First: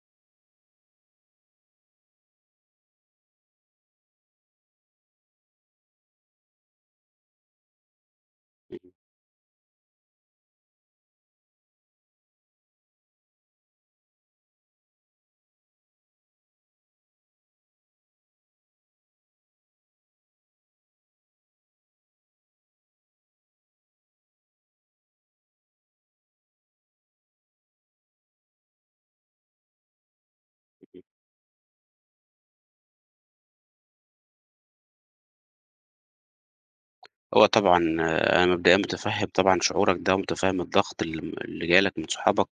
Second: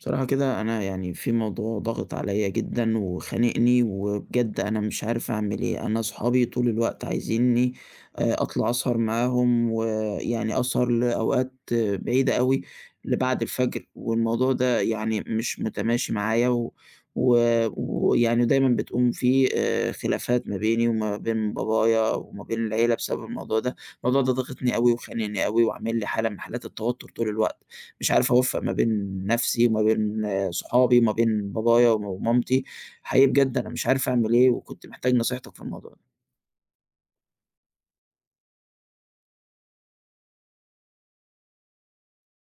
بصراحة كده أنا يعني في موضوع ضاغط عليا جدًا وخانقني، وبجد أنا مش عارف أعمل إيه. أنا صحابي طول الوقت عايزينّي أطلع أسهر معاهم، ويعني أسهر لأوقات بعيدة أوي لبعد الفجر، والموضوع ده يعني مش متماشي معايا، و و ويعني دايمًا بتقوم في خلافات ما بيني وما بين بابايا وما بين العيلة بسبب الموضوع ده. الموضوع ده ضاغطني أوي وخانقني أوي، وعامل لي حالة من حالات التوتر طول الوقت. مش عارف أوفّق ما بين نَفْسي وما بين صحابي وما بين بابايا وم ومامتي. حقيقي بجد أنا مش عارف أعمل إيه وكنت محتاج نصيحتك في الموضوع ده. هو طبعًا أنا مبدئيًا مُتفهِّم طبعًا شعورك ده ومُتفهِّم الضغط اللي جاي لك من صحابك،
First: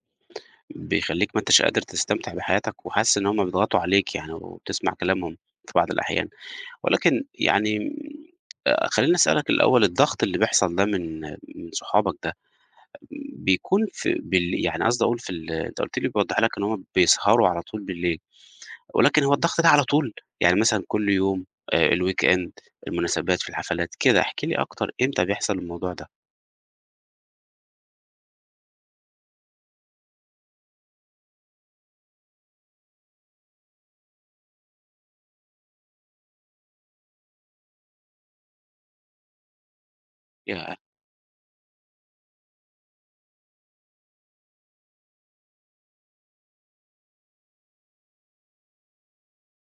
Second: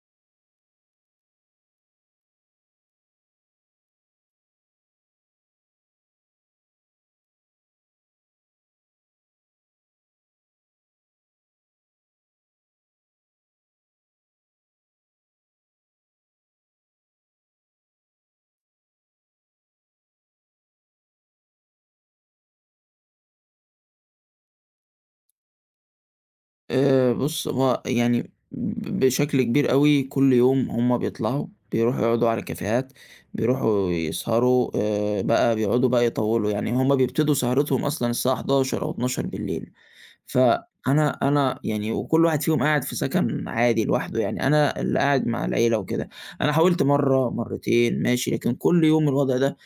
بيخلّيك ما أنتش قادر تستمتع بحياتك وحاسس إن هم بيضغطوا عليك يعني وبتسمع كلامهم في بعض الأحيان. ولكن يعني خلّيني أسألك الأول الضغط اللي بيحصل ده من صحابك ده بيكون في بال يعني قصدي أقول في ال أنت قُلت لي بيوضّح لك إن هم بيسهروا على طول بالليل، ولكن هو الضغط ده على طول؟ يعني مثلًا كل يوم، الweekend، المناسبات، في الحفلات، كده، احكِ لي أكتر إمتى بيحصل الموضوع ده؟ بُص، هو يعني بشكل كبير أوي كل يوم هم بيطلعوا، بيروحوا يقعدوا على كافيهات، بيروحوا يسهروا، بقى بيقعدوا بقى يطوّلوا. يعني هم بيبتدوا سهرتهم أصلًا الساعة 23:00 أو 00:00. ياه! فأنا يعني وكل واحد فيهم قاعد في سكن عادي لوحده، يعني أنا اللي قاعد مع العيلة وكده. أنا حاولت مرّة، مرّتين ماشي، لكن كل يوم الوضع ده.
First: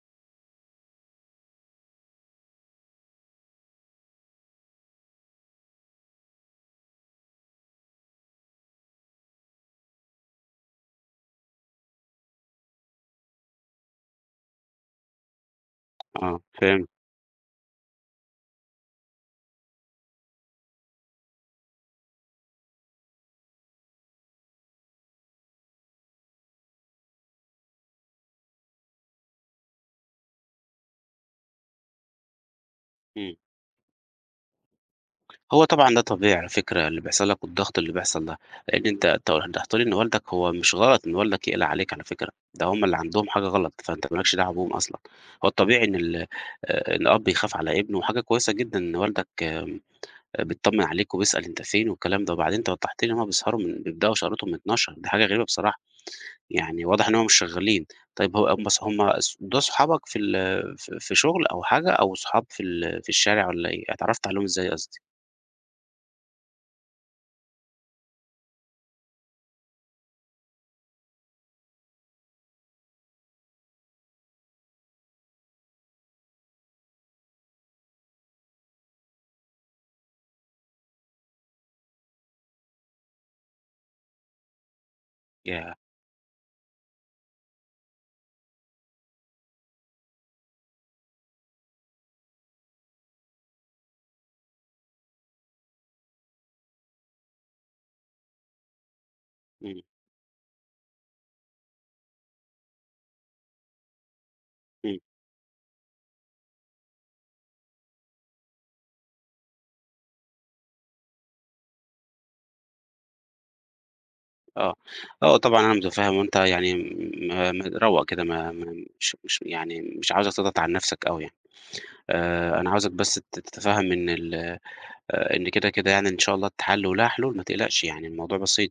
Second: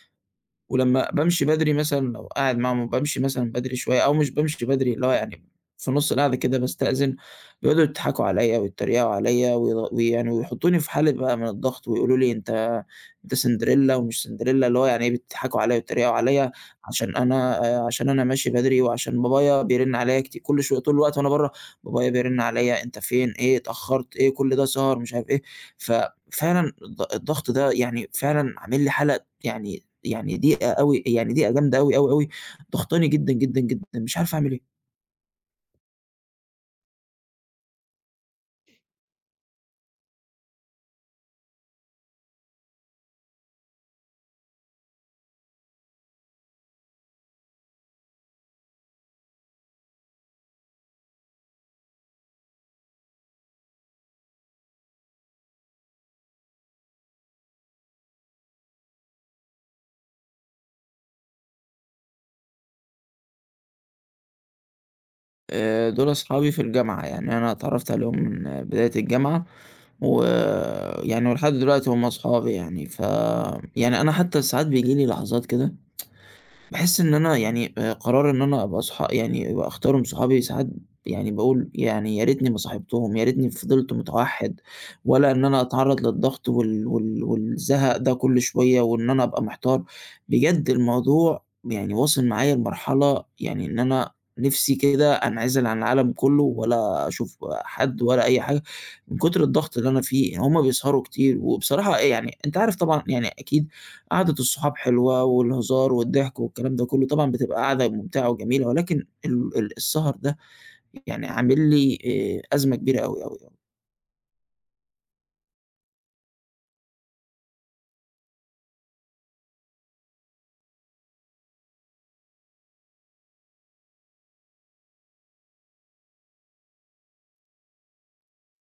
ولمّا بامشي بدري مثلًا لو قاعد معاهم وبامشي مثلًا بدري شوية أو مش بامشي بدري، اللي هو يعني في نُص القعدة كده باستأذن، بيقعدوا يضحكوا عليّا ويتريقوا عليّا ويعني ويحطّوني في حالة بقى من الضغط ويقولوا لي: "أنت سندريلا ومش سندريلا." اللي هو يعني إيه بيضحكوا عليّا ويتريقوا آه، عليّا فهمت. عشان أنا، عشان أنا ماشي بدري وعشان بابايا بيرن عليّا كل شوية طول الوقت وأنا برّه. بابايا بيرن عليّا: "أنت فين؟ إيه اتأخّرت؟ إيه كل ده سهر؟" مش عارف إيه. ففعلًا الضغط ده يعني فعلًا عامل لي حالة يعني ضيقة أوي، يعني ضيقة جامدة أوي، أوي، أوي، ضاغطاني جدًا، إمم. جدًا، جدًا، مش عارف أعمل إيه. هو طبعًا ده طبيعي على فكرة اللي بيحصل لك والضغط اللي بيحصل ده، لإن أنت توضّحت لي إن والدك هو مش غلط إن والدك يقلق عليك على فكرة، ده هم اللي عندهم حاجة غلط، فأنت ما لكش دعوة بيهم أصلًا. هو الطبيعي إن ال الأب يخاف على ابنه وحاجة كويسة جدًا إن والدك بيتطمن عليك وبيسأل أنت فين والكلام ده، وبعدين أنت وضّحت لي إن هم بيسهروا من بيبدأوا سهرتهم من 00:00. دي حاجة غريبة بصراحة. يعني واضح إن هُم مش شغالين. طيب هو بس هُم دول صحابك في ال ف في شغل أو حاجة أو صحاب في الشارع والّا إيه؟ اتعرّفت عليهم إزاي قصدي؟ دول أصحابي في الجامعة، يعني أنا اتعرّفت عليهم من بداية الجامعة، ويعني ولحد دلوقتي هُم أصحابي يعني. ف يعني أنا حتى ساعات بييجي لي لحظات كده باحس إن أنا يعني، قرار إن أنا أبقى يعني أبقى أختارهم صحابي ساعات. يعني باقول يعني يا ريتني ما صاحبتهم، يا ريتني فضلت متوحِّد، ولا إن أنا ياه! أتعرّض للضغط والزهق ده كل شوية وإن أنا أبقى محتار. بجد الموضوع يعني واصل معايا لمرحلة يعني إن أنا نِفْسي كده أنعزل عن العالم كُلّه ولا أشوف حد ولا أي حاجة من كتر الضغط إمم. اللي أنا فيه. هم بيسهروا كتير وبصراحة يعني أنت عارف طبعًا يعني أكيد قعدة الصحاب إمم. حلوة والهزار والضحك والكلام ده كله، طبعًا بتبقى قعدة ممتعة وجميلة، ولكن ال ال السهر ده يعني عامل لي أزمة كبيرة أوي، أوي، أوي. آه. آه طبعًا أنا متفهّم وأنت يعني م م روّق كده ما ما مش يعني مش عاوزك تضغط على نَفْسك أوي يعني. أنا عاوزك بس تتفهم إن ال إن كده، كده يعني إن شاء الله تتحل ولها حلول ما تقلقش يعني الموضوع بسيط.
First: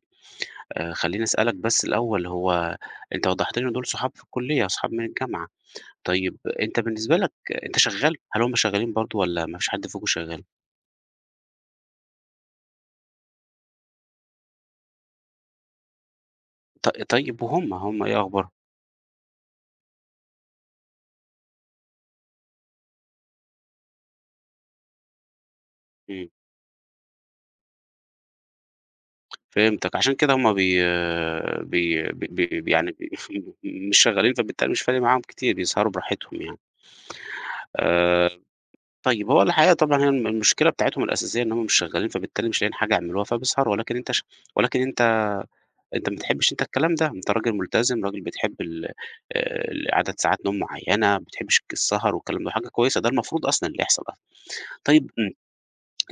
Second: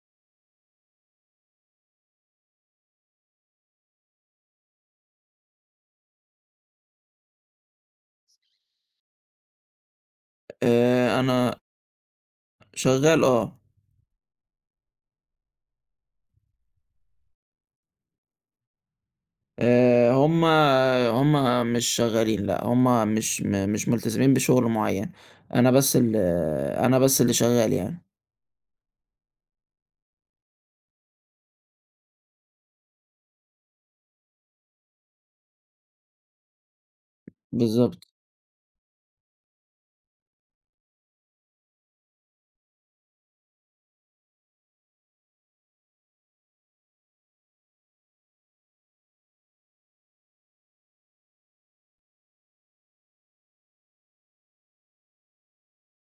خلّيني أسألك بس الأول هو أنت وضّحت لي إن دول صحاب في الكُلّية، صحاب من الجامعة. طيب أنت بالنسبة لك أنت شغّال؟ هل هُم شغّالين برضه والّا ما فيش حد فيكم شغّال؟ أنا شغّال آه. طيب وهُم، هُم إيه أخبارهم؟ آآ هُم هُم مش شغّالين لأ، هُم مش ملتزمين بشغل معيّن. أنا بس ال إمم. أنا بس اللي شغّال يعني. فهمتك، عشان كده هُم بي بي ب ب يعني مش شغّالين فبالتالي مش فارق معاهم كتير، بيسهروا براحتهم يعني. بالضبط. آآ طيب هو الحقيقة طبعًا هي المشكلة بتاعتهم الأساسية إن هُم مش شغّالين، فبالتالي مش لاقيين حاجة يعملوها فبيسهروا، ولكن أنت ش ولكن أنت ما بتحبّش أنت الكلام ده، أنت راجل ملتزم، راجل بتحب ال آآ عدد ساعات نوم معيّنة، ما بتحبّش السهر والكلام ده، وحاجة كويسة، ده المفروض أصلًا اللي يحصل. طيب إمم.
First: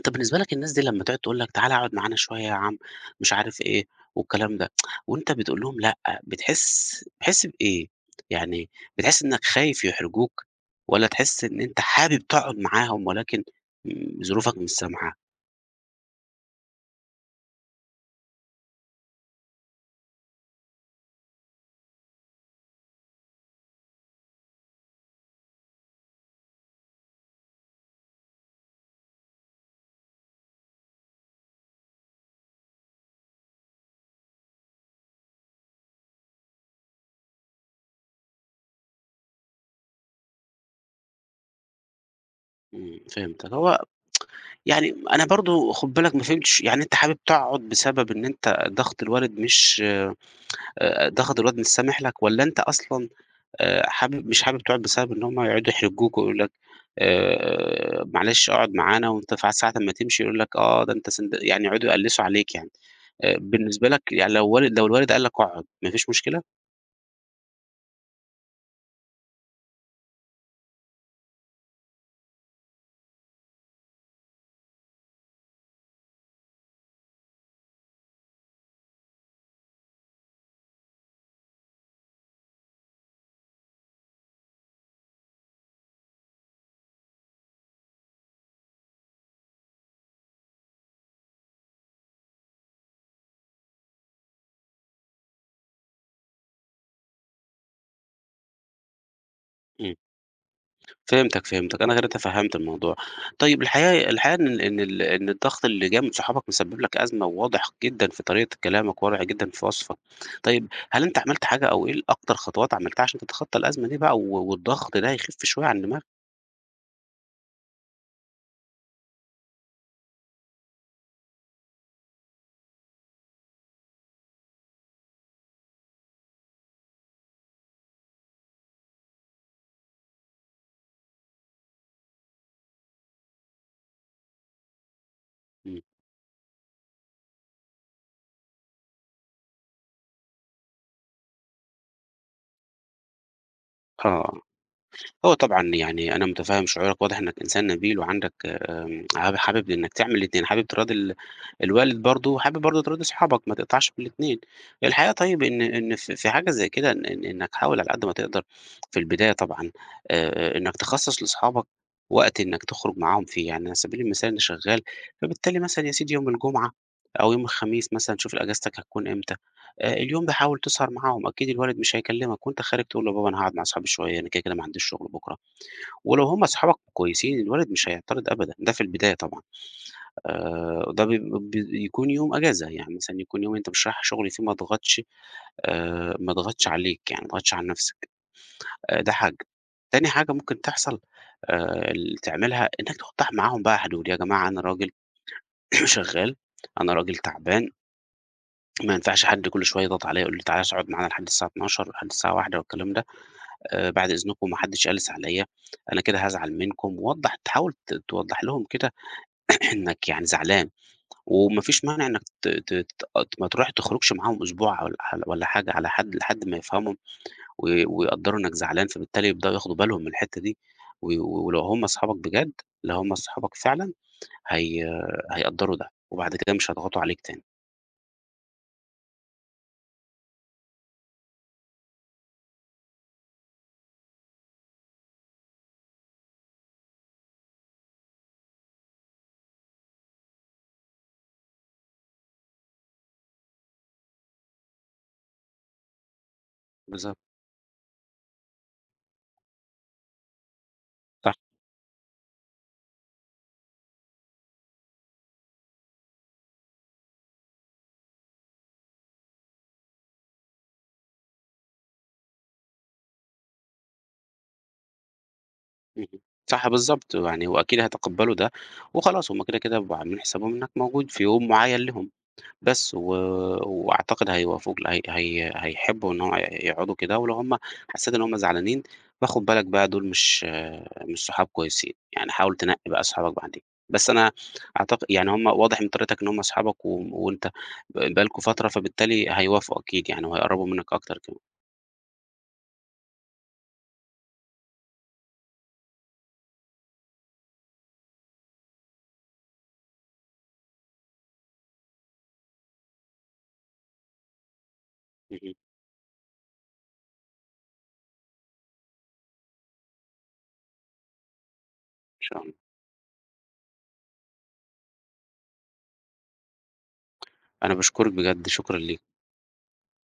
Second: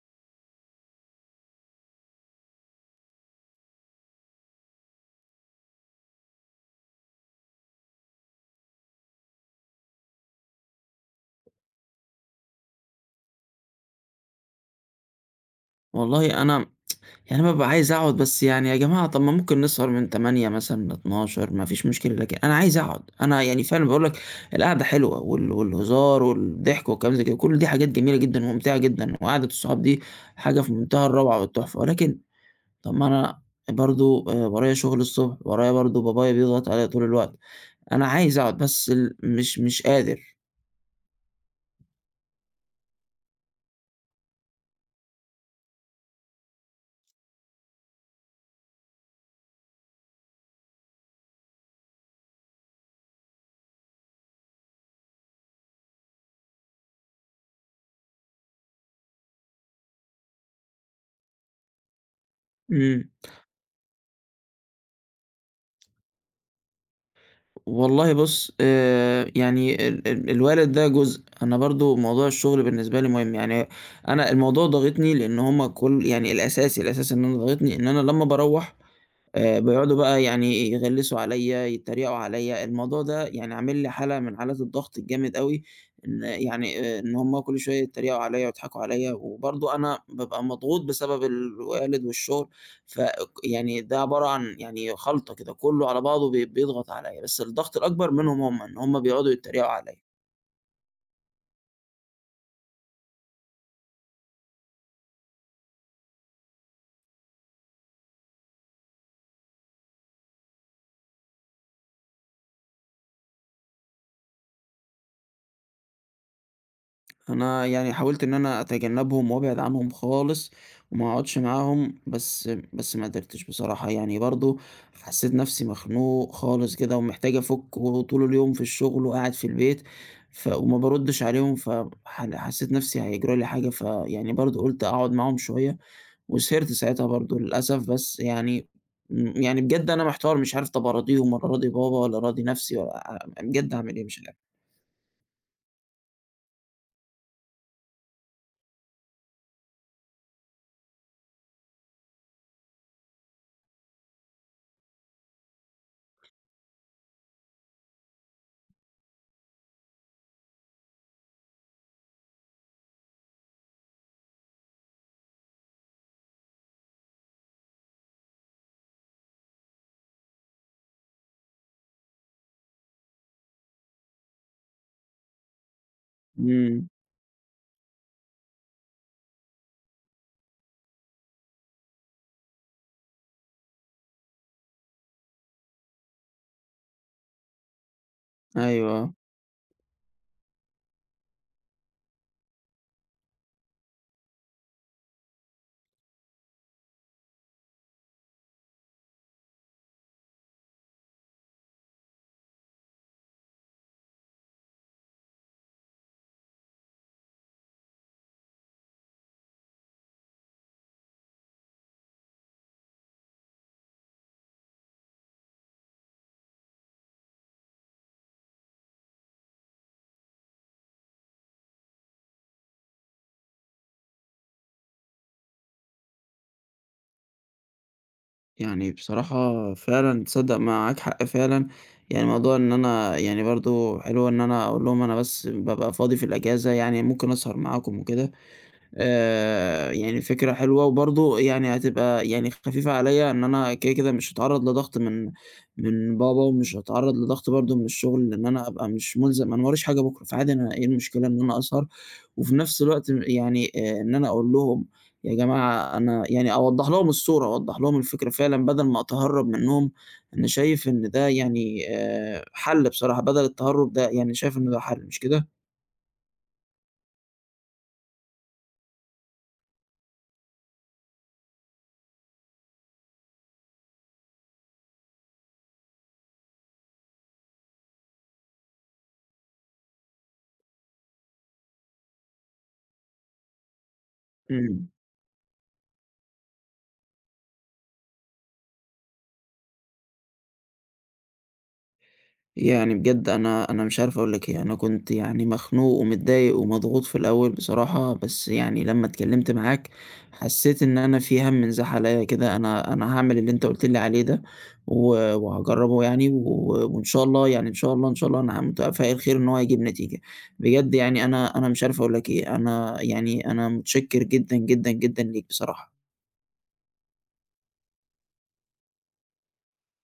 طب بالنسبة لك الناس دي لمّا تقعد تقول لك تعالَ اقعد معانا شوية يا عم، مش عارف إيه والكلام ده، وأنت بتقول لهم لأ، بتحس بإيه؟ يعني بتحس إنك خايف يحرجوك، والّا تحس إن أنت حابب تقعد معاهم ولكن ظروفك مش سامحة؟ والله أنا يعني أنا بابقى عايز أقعد بس يعني يا جماعة طب ما ممكن نسهر من 20:00 مثلًا ل00:00 ما فيش مشكلة، لكن أنا عايز أقعد. أنا يعني فعلًا باقول لك القعدة حلوة والهزار والضحك والكلام زي كده، كل دي حاجات جميلة جدًا وممتعة جدًا، وقعدة الصحاب دي حاجة في منتهى الروعة والتحفة. ولكن طب ما أنا برضه، ورايا شغل الصبح، ورايا برضه بابايا بيضغط عليَّ طول الوقت. أنا عايز أقعد بس مش قادر. إمم. فهمتك. هو يعني أنا برضه خُد بالك ما فهمتش، يعني أنت حابب تقعد بسبب إن أنت ضغط الوالد مش ضغط الوالد مش سامح لك، والّا أنت أصلًا حابب مش حابب تقعد بسبب إن هم يقعدوا يحرجوك ويقولوا لك معلش اقعد معانا وأنت ساعة أمّا تمشي يقول لك آه ده أنت سند يعني يقعدوا يقلّسوا عليك يعني. إمم. بالنسبة لك يعني لو الوالد قال لك اقعد ما فيش مشكلة؟ والله بُص، يعني ال ال الوالد ده جزء، أنا برضه موضوع الشغل بالنسبة لي مهم. يعني أنا الموضوع ضاغطني لإن هم كل يعني الأساسي، الأساسي إن أنا ضاغطني إن أنا لمّا باروّح، بيقعدوا بقى يعني يغلسوا عليَّ، يتريقوا عليَّ. الموضوع ده يعني عامل لي حالة من حالات الضغط الجامد أوي، إن يعني إن هم كل شوية يتريقوا عليَّ ويضحكوا عليَّ، وبرضه أنا بابقى مضغوط بسبب الوالد والشغل. ف يعني ده عبارة عن يعني خلطة كده، كلّه على بعضه بيضغط عليَّ، بس الضغط الأكبر منهم هم، إن هم بيقعدوا يتريقوا إمم. عليَّ. فهمتك، فهمتك، أنا كده تفهّمت الموضوع. طيب الحقيقة الحقيقة إن الضغط اللي جاي من صحابك مسبب لك أزمة وواضح جدًا في طريقة كلامك، واضح جدًا في وصفك. طيب هل أنت عملت حاجة أو إيه أكتر خطوات عملتها عشان تتخطى الأزمة دي بقى والضغط ده يخف شوية عن دماغك؟ أنا يعني حاولت إن أنا أتجنّبهم وأبعد عنهم خالص وما أقعدش معاهم، بس ما قدرتش بصراحة. يعني برضه حسّيت نَفْسي مخنوق خالص كده ومحتاج أفُك وطول اليوم في الشغل وقاعد في البيت، ف وما باردّش عليهم، حسّيت نَفْسي هيجرى لي حاجة، فيعني برضه قُلت أقعد معاهم شوية إمم. وسهرت ساعتها برضه للأسف. بس يعني م يعني بجد أنا محتار مش عارف طَب أراضيهم والّا أراضي بابا والّا أراضي نَفْسي والّا أ بجد أعمل إيه مش عارف. آه. هو طبعًا يعني أنا مُتفهِّم شعورك، واضح إنّك إنسان نبيل وعندك آمم، عاب حابب إنّك تعمل الاتنين، حابب تراضي الوالد برضه وحابب برضه تراضي صحابك، ما تقطعش في الاتنين. الحقيقة طيب إن إن في في حاجة زي كده إن إن إنّك حاول على قد ما تقدر في البداية طبعًا. إنّك تخصّص لصحابك وقت إنّك تخرج معاهم فيه. يعني على سبيل المثال أنا شغّال، فبالتالي مثلًا يا سيدي يوم الجمعة أو يوم الخميس مثلًا شوف أجازتك هتكون إمتى. اليوم ده حاول تسهر معاهم، أكيد الوالد مش هيكلّمك وأنت خارج تقول له: "يا بابا أنا هاقعد مع صحابي شوية، أنا كده، كده ما عنديش شُغل بُكرة." ولو هم أصحابك إمم، كويسين الولد مش هيعترض أبدًا. ده في البداية طبعًا. ده بي بي يكون يوم أجازة، يعني مثلًا يكون يوم أنت مش رايح شغل فيه ما اضغطش ما اضغطش عليك، يعني ما اضغطش على نفسك. ده أيوه. حاجة. تاني حاجة ممكن تحصل ال تعملها إنك توضح معاهم بقى حدود. يا جماعة أنا راجل شغال، أنا راجل تعبان، ما ينفعش حد كل شوية يضغط عليَّ يقول لي تعالَ اقعد معانا لحد الساعة 00:00 ولحد الساعة 01:00 والكلام ده. بعد إذنكم ما حدش يقلِّس عليَّ، أنا كده هازعل منكم. ووضّح تحاول توضح لهم كده إنك يعني زعلان، وما فيش مانع إنك ت ت ت ما تروح تخرجش معاهم أسبوع والّا والّا حاجة على حد لحد ما يفهموا و ويقدّروا إنك زعلان، فبالتالي يبدأوا ياخدوا بالهم من الحتّة دي. ولو هم أصحابك بجد، لو هم أصحابك فعلًا هي هيقدّروا ده، وبعد كده مش هيضغطوا عليك تاني. يعني بصراحة فعلًا تصدّق معاك حق فعلًا. يعني موضوع إن أنا يعني برضه حلو إن أنا أقول لهم أنا بس بابقى فاضي في الأجازة، يعني ممكن أسهر معاكم وكده. يعني فكرة حلوة، وبرضه يعني هتبقى يعني خفيفة عليَّ إن أنا كده، كده مش هاتعرّض لضغط من من بابا، ومش هاتعرّض بالضبط. لضغط برضه من الشغل، لإن أنا هابقى مش ملزم، أنا ما وراييش حاجة بكرة، فعادي أنا إيه المشكلة صح. إن أنا أسهر. وفي نفس الوقت م يعني، إن أنا أقول لهم يا جماعة أنا يعني أوضّح لهم الصورة، أوضّح لهم الفكرة فعلًا بدل ما أتهرّب منهم. أنا شايف إن ده يعني، حل بصراحة، بدل التهرُّب ده، يعني شايف إن ده حل، مش كده؟ اهم. صح بالضبط، يعني وأكيد هيتقبّلوا ده، وخلاص هم كده، كده بيبقوا عاملين حسابهم إنك موجود في يوم معيّن ليهم. بس و وأعتقد هيوافقوا هي هي هيحبوا إن هو يقعدوا كده. ولو هُم حسّيت إن هُم زعلانين بقى خُد بالك بقى دول مش صحاب كويسين، يعني حاول تنقّي بقى صحابك بعدين. بس أنا إمم. يعني هُم واضح من طريقتك إن هُم أصحابك وأنت بقى لكم فترة، فبالتالي هيوافقوا أكيد يعني وهيقرّبوا منّك أكتر كمان. يعني بجد أنا مش عارف أقول لك إيه. أنا كنت يعني مخنوق ومتضايق ومضغوط في الأول بصراحة، بس يعني لمّا اتكلمت معاك حسيت إن أنا في هَم انزاح عليّا كده. أنا هاعمل اللي أنت قُلت لي عليه ده، و اهم. وهاجرّبه يعني، و وإن شاء الله يعني، إن شاء الله، إن شاء الله أنا متفائل خير إن هو هيجيب نتيجة. بجد يعني أنا مش عارف أقول إن لك شاء الله. إيه. أنا يعني أنا متشكر جدًا، جدًا، جدًا ليك بصراحة. أنا باشكرك بجد، شكرًا ليك.